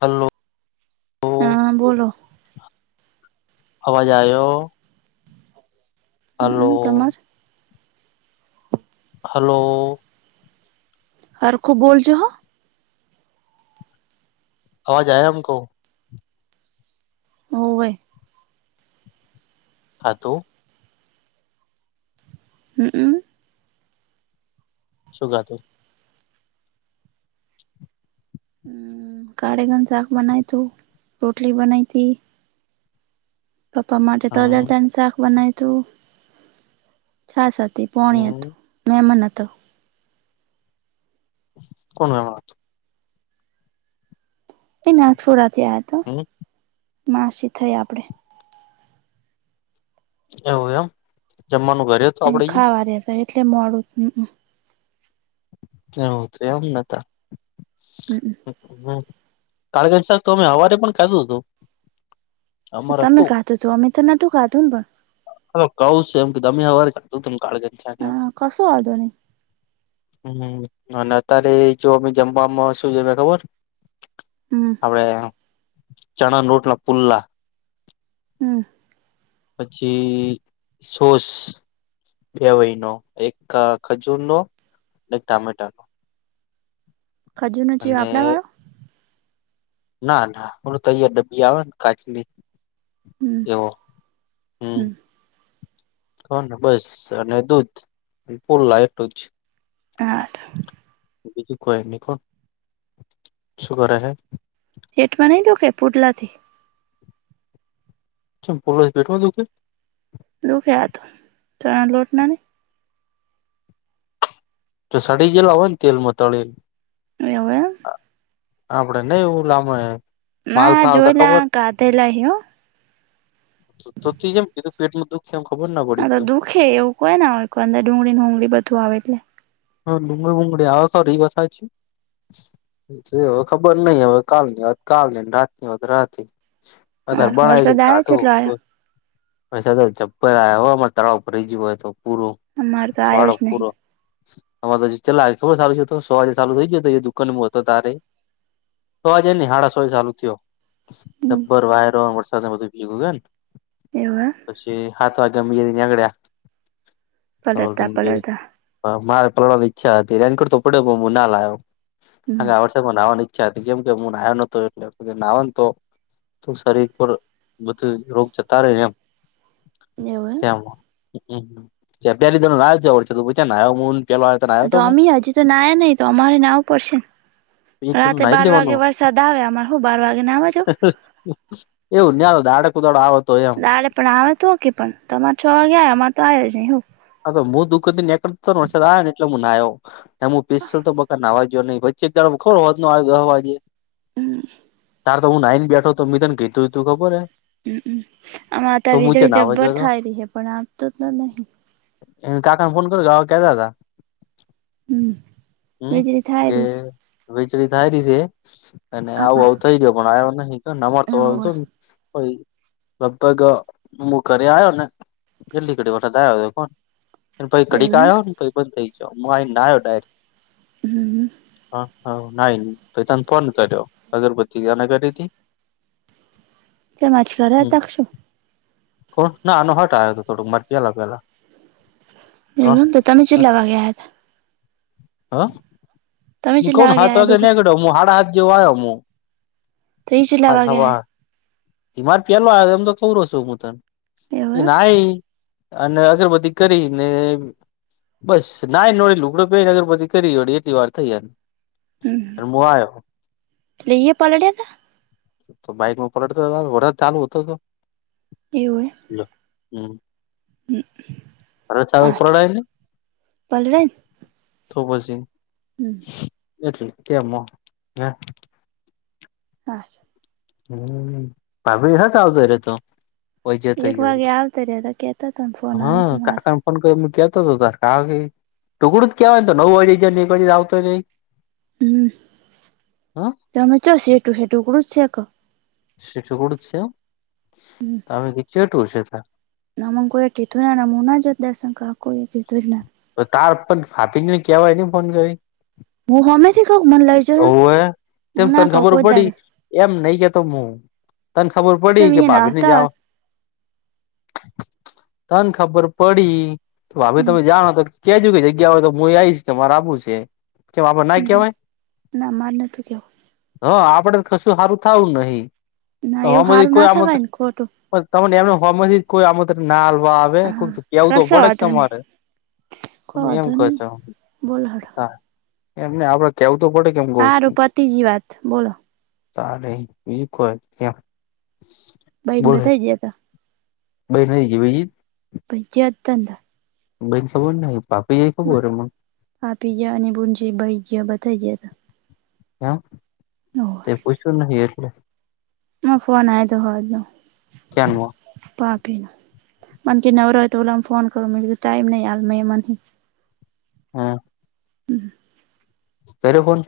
અલ્લુ. હા બોલો. અવાજ આવ્યો. હલો હમ તમર. હલો. હરખું બોલજો હો. આવાજ આયા અમકો. હોવે. હા તો હમમ શુંગાત. કાારેગન સાક બનાય તું રોટલી બનાઈ તી. પપ્પા માટે તો હમ અજર તને શાક બનાય તું. છાસ હતી પોણ હત હમ મહેમન હતો. કોણ મેમણ હત એ ના થોડા થયા તો હમ માસી થઈ આપડે. એવું એમ જમવાનું ઘરે હતું અને આપડે ઈ? ખાવા રેતા એટલે મોડું થયુ એ તો એમ નતા. હમ. હમ કાળગજ સાબ તો અમે હવારે પણ કાધું હતું. અમારે તમે હતું ખાતું તું અમે તો નથી ખાતું ને પણ. હ કઉું છે એમ કે તમે સવારે જાતો તમ કાળગન શાખ એમ. કસો વાંધો ન. હમ અને અત્યારે એ જો અમે જમવામાં શું જમે ખબર હમ. આપડે ચણા લોટ ના પુલ્લા. હમ! પછી સોસ બે વહી નો એક ખજૂર નો ટામેટાનો. ખજુર છે અને વાપડા વાળો. ના ના ઓલું તહીયાર ડબ્બી આવે ને કાચની. હમ એવો હમ. હ ને બસ અને દૂધ ફુલ લાઈટ જ આઠ. બીજું કોઈ ન કોણ શું કરે હે. પેઠમાં નહીં દુઃખે પુટલા થી. મ પોલીસ બેઠો દું કે. દુઃખ તો ત લોટના [unintelligible] એવવે. આપડને એવું લમાં. ના જોલા ગાધેલા હયો. તો જેમ કીધું પેટ ન દુઃખ એ ખબર ના પડી. ે એવું કોઈ ને હોય કો અંદર ડુંગળી ડુંગળી બધું આવે એટલે. હ લુંગડડી બુંંગુડી આ કર એ કથાચ છે. હવે ખબર નઈ હવે. કાલની વાત કાલની રાતની વાત રાત. અ હારુ દરબણ આવી છે વરસાદ આવે કાટો. એટલો આવ્યો પ સાથે જબ્બર હમાં તળાવ ઉપર ગું હોય તો પૂરો અમારે તો આવ્યો વાડો જ નહી પૂરો. અમા તો ચલા ખબર સારું છે. તો સવાજે સારુ થઈ જયો દુકાનમાં હતો તારે. તોવાજ નને હાડા સોય ચાલુ થયો હમ ગબ્બર વાયરો વરસાદને બધું ભીગું ગને. એવ. પછી હાથ વા ગ્યા મી ગ ગડ્યા તોલ. પલળતા પલળતા મારે પલડવાની ઈચ્છા હતી. એની કરતો પડ્યોું ના લાવ્યો. હમ નાહવાની ઈચ્છા હતી. કેમ કે હું નાહયો નોતો. એટલે કે નાવાને તો. તો શરીર પર બધું રોગ જતા રહે ને એમ. એવું? [unintelligible] તો અમ હજી તો નાયા નહીિ. તો અમારે નાવું પડશે. એક તો રાતે નાહી બાર વાગે લેવાનું વરસાદ આવે. આમામાં શું બાર વાગે ના આવવાજો. એવું ન્યા દાડે કુદાડો આવ હતો. તાલે પણ આવે તો હોકી પણ. તમારે છ વાગ્યા આવ. અમારે તો આવ જ નહી હું. હા! તો હું દુઃખ થી નીકળતો આ ને. એટલે હું ના આવ્યો હું પિસલ તો. પણ આવાજો નહી. વચ્ચે ખોરો હોત ન આવે દહ વાજે. હમ! તાર તો હું નાઈને બેઠ હતો. તો મેી તને ગીતોું તું ખબરે. હમમ! આમાં ત વીજળી નાવા ગયો જબ્બર તો થાય રહી છે. પણ આપતું તો નહી એ કાકાને ફોન કર કેતા હતા. હમ હમ! વીજળી થાય કે રહી વેચળ થાય રી છે. અને હ આવું એવું આવતું. થઈ ગયો. પણ આવ્યો નહી. હોય અમારતોને લગભગ હું ઘરે આવ્યો ને. કેલ્લીકડી વખત આવ્યો હતો ફન. પછ એવું ઘડીકા એમ આવયો ને. પછ બંધ થઈ ગયો. હું આવી ના આવ્યો ડાયરેક. હમ! હા! હ નાઈ પ તને ફોન કર્યો અગરબતી ગના કરીથી. ચ માછ કર હમ તખશો [unintelligible] કોણ ના આનો હટ આવ્યો હતો થોડુંક મર પેલા પેલા એ તો તમે જી લવા ગયા હતા હા તમે હ કેટલા કન હાથ આયા વાગે દુકાન નીકળ્યો હ હાડા હાથ જેવ આવ્યો મુ તે જ લેવા ગયા હૈ. બીમાર પિયાલો એમ તો કેવું હ છું. હું તને એવું એ એમ નાઈ. અને અગરબત્તી કરીને. બસ ના ન લુકડો પે નગર પધી કરીડી. એલી વાર થઈ ને હ આવ્યો. લઈએ પલડ્યા હતા? તો બાઈકમાં પલટતા વર ચાલુ હોતો તો. એવું હમ! અરે ચાલ એમ આઠ ઉપરડને. તો પછી. હમ! એટલે કે હ. હા! હમ! પાાભણી સાથે આવતો રતો. હોય જ થઈ એક ગયું. વાગે આવતા રહ્યા હતા કેતા હતા ને ફોન આવ્યો હતો હા મારે કાકા. ફ કું કેતો હતો તાર ક [unintelligible] ટુકડું જ કેવાય તો નવુંળજે ને એક વાે આવતો નહીં હમ હ તમે ચો સેટું સેટું કરુ છ આક [unintelligible] શ છુંક છે તોમે ચેટું શતા [unintelligible] ના મને કોયે કીધું ના મુ ના જાત દર્શન કરવા કોઈએ કીધું જ ના તો તાર પણ ફાતી ને કેવાય ને ફોન કરી હું હમેથીી કઉ મન લઈ જાઓ ઓવે તેમ હું ના તને કઉ ખબર કોઈ દાડ પડી એમ નહી કેતો હું તને ખબર પડી ચમ કે અહીંયા ભાભી ને નાતા જાવ તને ખબર પડી ભાભી હમ તમે જાણ તો ક્યાજું કે જગ્યા હોય તો હું આવીશ કે મારે આપું છે કેમ આપડે ના હમ કેવાય ના માર નતું કેવું [inaudible] હા, આપડે કશું હારું થાવુ નહીં. ના એવું હારું ના થવાય ને ખોટું. તમને એમનેમ હોમેંથી કોઈ આમંત્રણ ના આલવા આવે હા કોઈ કેવું તો કશો પડેન વાંધો નહી તમારે કો ત એમ વાંધો નહી કશો બોલો હડો એમને આપડે કેવુતો પડે હારુ પતિ ગઈ વાત બોલો તા નહિં બીજું કોઈ એમ. ભાઈન બોલે બધા જ્યાં તા. [unintelligible] [unintelligible] બયન ખબર નહીં ભાભી એ ખબર બસ મને. ભાભી ગયા ને ભુંજી ભાઈ ગયા બધાય ગયા તા. એમ. તે પૂછ્યું નહીં એટલે. આ ફોન આયો તો અહદ નો. ક્યાનમાં [unintelligible] ભીનો. મન કે નવરા હોય તો ઓલાને ફોન કરો, મે કીધું ટાઈમ નહીં, હાલ મેહમાન હે. હમ્મ. હમ્મ. કયરો ફોન?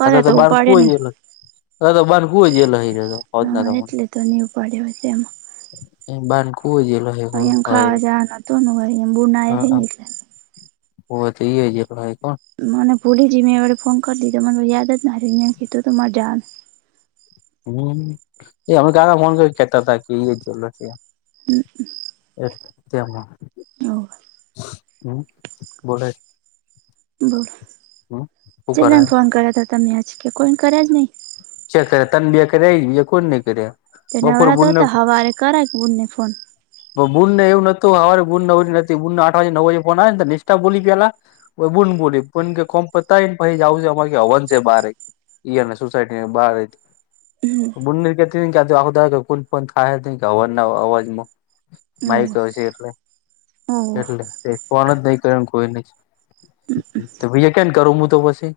કરે અતાર તો બહાર ઉપાડ્યો નહી કોઈ [unintelligible] [unintelligible] તો બહાર હુઈ જયેલા હી [unintelligible] હા એટલે તો ની ઉપડ્યો હોય તેમાં. [unintelligible] એમ ખાવા જવાના તોમ [unintelligible] હો તો ઈ એ [unintelligible] મને ભૂલી જી, મે વળી ફોન કર દીધો, મને યાદ જ ના રહ્યુ, એમ કીધું તું મારા જાન. હમ્મ. એ અમે કાદા ફોન કરી કેતા હતા કી ઈ એ જોલો છે. એ તેમાં હોવ હમ્મ બોલાય. બોલ. ચેલાન કરે ફોન કર્યા તા તમે આજ, કે કોઈન કર્યા જ નહીં? ચે ક તન બે કરાય, બીહા કોઈન નહીં કર્યા. તે બપોર નવરા તો બુનને હતા, હવારે કરાય બુનને ફોન. પન બૂનને એવું નતું, હવારે બૂન નવરી નથી, બુનને આઠ વાગે, નવ વાયગે ફોન આવે ને તો નિષ્ઠા બોલી પેલા પન બુન બોલીન પન કે કોન પતાયન પછી જ આવજે અમારે કે હવન છે બહારે, ઈ અને સોસાયટ ન્યાં બહારેત. હમ પન બુન ને [unintelligible] કે હવન નાં અવાજ માં. હોવ માઈક તો હશે એટલે, હોવ એટલે એ ફોન જ નહી કર્યો કોઈને જ, તો ઈ એય કેમ કરું હું તો પછી.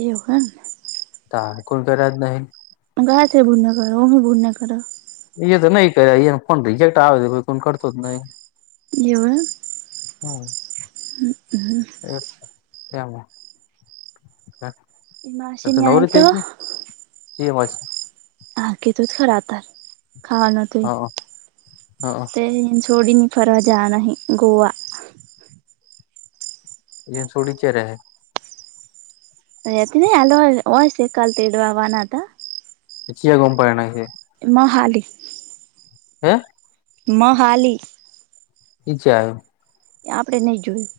એવું એમ ને? તાર કોલ કર્યા જ નહીં ન. ગયા થે બુન ના કરા, [unintelligible] બુનને કરા. એ તો નઈ કહે, એનો ફોન રિજેક્ટ આવે છે, પછી ફોન કરતો જ નહી. એવું એમ. હમ્મ. હમ્મ. [unintelligible] એ તો તું માસીની આય નવરી તો થઈ ગઈ? [unintelligible] હા કીધું તો ખરા અતાર, ખાવાનું તોય, હા હા તે થોડીની ફરવા જવા નહીં ગોવા. એન સોડી ચરે હે. [unintelligible] હોય છે કાલ તેડવા આવા ના હતા. ચીયા ગોમ પરાને હે? એ મહાલી. હે? મહાલી. ઈ ચ્યા આયુ? એ આપડે નહી જોયું.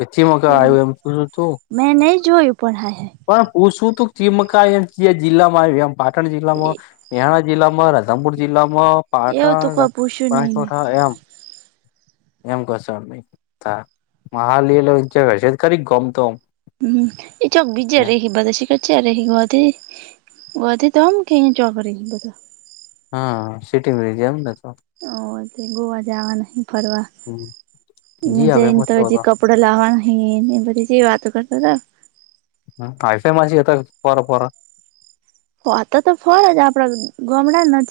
એ ચી મકા આયુ એમ પૂછવું તું. મેં નહી જોયું પણ હાય હાય. પણ પૂછવુ તું ચીમકાય આયુ ચીયા જિલ્લામાં આયુ એમ પાટણ જિલ્લામાં હાય મેહાણા જિલ્લામાં રાધનપુર જિલ્લામાં એવું તો પાટણ કોઈ પૂછ્યું નહી મેં બનાસકાંઠા એમ. એમ કશો હા તાણ મહાલી ચોક હશે તો ગામ તોમ હમ એ ચોક બીજે રહી બીજે શિખર ચો રે હે ગોધીધોમ કે એમ ચોક રેહે બધા. હા સિટી રહે એમ ને તો ઓ તે ગોવા જવા ના હે ફરવા. જી આવે જઈને એમાં તો શું જે હતા કપડો લાવવાનું હે એ બધી જે વાતો કરતા હતા. હાઈ ફાઇ માસી હતા ફોરા ફોરા હતો તો ફળ જ આપડા ગોમડા ના જ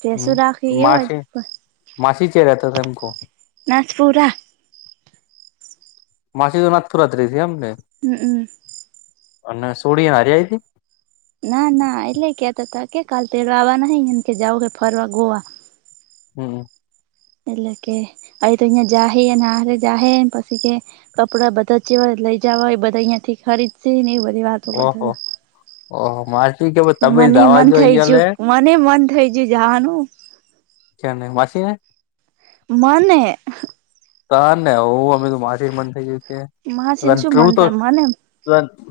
ભેસું રાખી હમ્મ એવ માસી જ માસી ચ્યા રહેતા તા એમ કઉ. ના તૂરા માસી તો નાથ પુરાત રહી એમને હમ્મ હમ્મ. અને સોડી હારી આય તી ના ના એટલે ક્યાતા તા કે કાલ તે આવા નહિ એમ કે જાવુ હે ફરવા ગોવા [inaudible] એટલે કે આ તોઈ જા એ નાે જામ પછ કે કપડા બધા જેવા લઇ જવાય બધા અહં થી ખરીદ સિને એવી બધી વાતો ઓહો કરતા ઓહો માસી કે હતા તમે મને દાવા મન જો થઈ અહિયા લે જ્યું. મને મન થઈ ગયું જવાનું. કે માસી ને મને તા ને હું અમે તો માસી ને જ મન થઈ ગયું છે માસીને શું તું મન તો થાય મને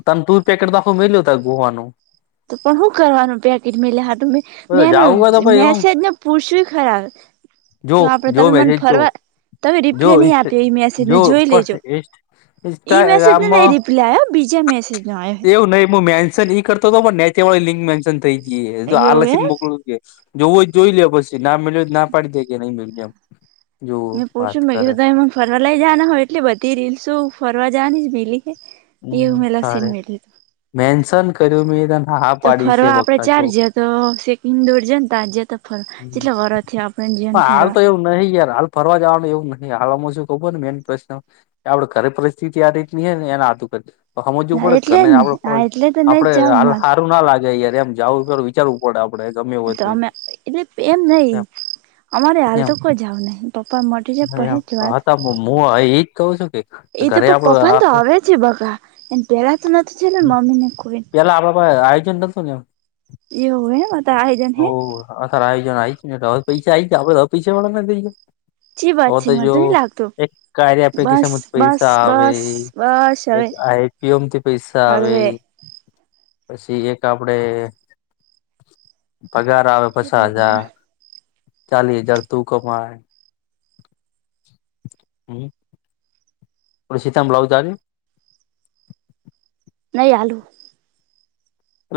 તમ તુર પેકેટ આખું મેલ્યું તન ગોવાનુ તો પણ શું કરવાનું પેકેટ મેલ્યા મેં મેનો જાવું હોય તો ભાઈ હું મેસેજને પુશ્યુ એ ખરા જો કે આપડે જો તમે મને મેસેજ જો ફરવા તમે જો રિપ્લે ઈ નહી આપ્યો એ મેસેજને જો જોઈ લેજો પણ ઈન ઈ ઈન્સ્ટાગ્રામ મેસેજને નહી માં રિપ્લાય આયો બીજા મેસેજનો [inaudible] એવું નહી હું મેન્શન ઈ કર તો તો નેચે વાળી લિંક મેન્શન થઈ જઈ આ આયો એવું એમ જોવ જોઈ લે પછી ના મેળ ના પાડી દે કે નહી મેળ એમ મેં પૂછ્યુંી ત એ ફરવા લઈ જવાના હોય એટલે બધી રીલ શું ફરવા જવાની જ મીલી કે હમ એવું મેલા સીન સારે મેલું મેન્શન કર્યું મેં તને હા તો પાડી છે ફરવા આપડે બકા જો ચાર જ તો શેખ હિન્દુ જનતા જ જ તો હમ જેટલા વર થી આપણે જીવન પણ હાલ તો એવું નહિ યાર હાલ ફરવા જવાનું એવું નહીં હળમાં શું ખબર હો ને મેન પ્રશ્ન આપડે ઘરે પરિસ્થિતિ આ રીતની હ ને એના આ હતું તો સમજવું પડે કર એટલે જ ને હા આપડ એટલે તો નઈ આપડે જ જાવ મારે સારું ના લાગે યાર એમ જવું કર વિચારવું પડે આપડે ગમે એ મ તો અમે એટલે એમ નઈ અમારે આલ એમ તો કોઈ જાઉનેહી બાપા માટીરે પછી હેંચ વાત મુવા આ હી હું એજ કહું છું કે એ તો ઘરે આપડે પપ્પાને તો આટલું હવે છે બગા એને પહેલાં તો નથી ચ મમ્મી ને કોઈ લા આ બાબ આયોજન [inaudible] એવું હે મત આઈજન હે અ સાર આયોજન આ આવી જ ને એટલે હવે પૈસા આ જ આપડવા પૈસા વાળા થઈયા ચી વાત ઓ છે તો મને જો નઈ લાગતું એક કાર્યે બસ કસાજ બસ પૈસા આવે. બસ બસ એક હવે આઈપીએમ થી પૈસા આવે હળવે પછી એક આપડે. પગાર આવે હે પચાસ હજાર ભગવાન ચાલીસ હજાર તું કમાય. હમ. મ બ્લાઉ. નહી આલુ.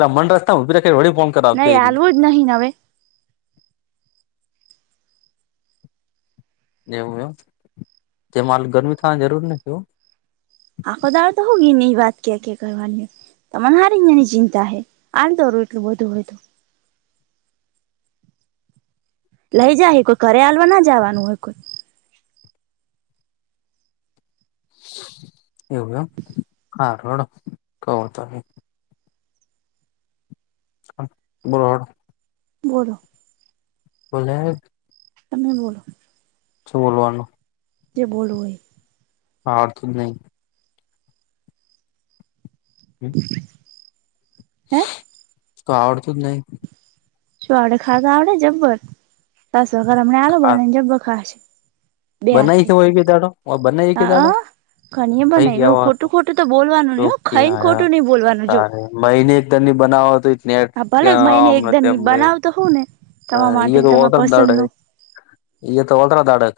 એ મન રસ્તા ઉ ઉપરળ નહી હલવું જ નહી હવે. વું એ જે માલ ગરમી થવાની જરૂર નથીવું. આાંખોદાર તો હોગી ન વાત ક્યા ક્યા કરની. તમાને હરે અહં ની ચિંતા હૈ હાલ દોરું એટલું બધું હોયું. લઈ જાય હ કોઈ કર હલવા ના જવાનું હોય કોઈ. એવું એમ હા રોડો કવ તમે. બ્રડ. બોરોલો. બલેગ. તમે બોલો. બોલવાનું. તે બો હો. હા અર્થું જ નહી. હમ હે તો આવવડતો જ નહી. શું આપડે ખાતા આવડે જબ્બર તાસ વગર હમને આલો હા બનેને જબ્બર ખાશે. બે બનાવી હાથે છેય કે દાડો બનાય કે અ દાડો. ઘણીએ પણ પહી નહી કેવાનું ખોટું ખોટું તો બોલવાનું નહ હો ચોક કે ખાઈ ને આયા ખોટું નઈ બોલવાનું જો. તારે મહિને એક તની બનાવ હતો. હા ભલે મહિને એકદમ ની નેમ બનાવતો હું ને તમારા માટે તો હો તમારા દાડ પસંદનું એગ તોલદ્ર દાડ.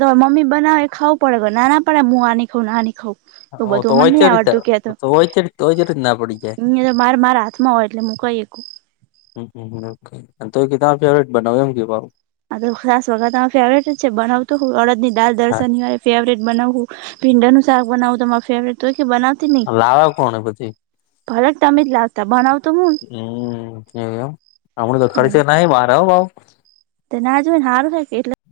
તોરે મમ બનાવે ખાવ પડે ના પડે હું આની ખઉં નાની ખાઉ. તો ઓ બધું અમને હોયચે નહ રીતે આવડતું કેતો તો હોયચે હોયચે રીત ના પડી જાય અ તો માર મારા. હમાં હોય એટલે મ કઈ. હ હમ ઓકે તો એ કેના ફેવરેટ બનાવમ કે ભુ. હા તો ખાસ વખત ફેવરેટ જ છે બનાવ તોું હ અડદ ની દાલ હા દર્શનની વા ફેવરેટ બનાવું. ભીંડાનું શાક બનાવું તમારે ફેવરેટ હોય કે બવ. લાાવ કોણ પછી ફરક તમેજ લાગતા બનાવતો હું. હમ એ હમણા તો ખાડી છે ના બાર. તે ના જો હોય નેારું હો કે એટલે.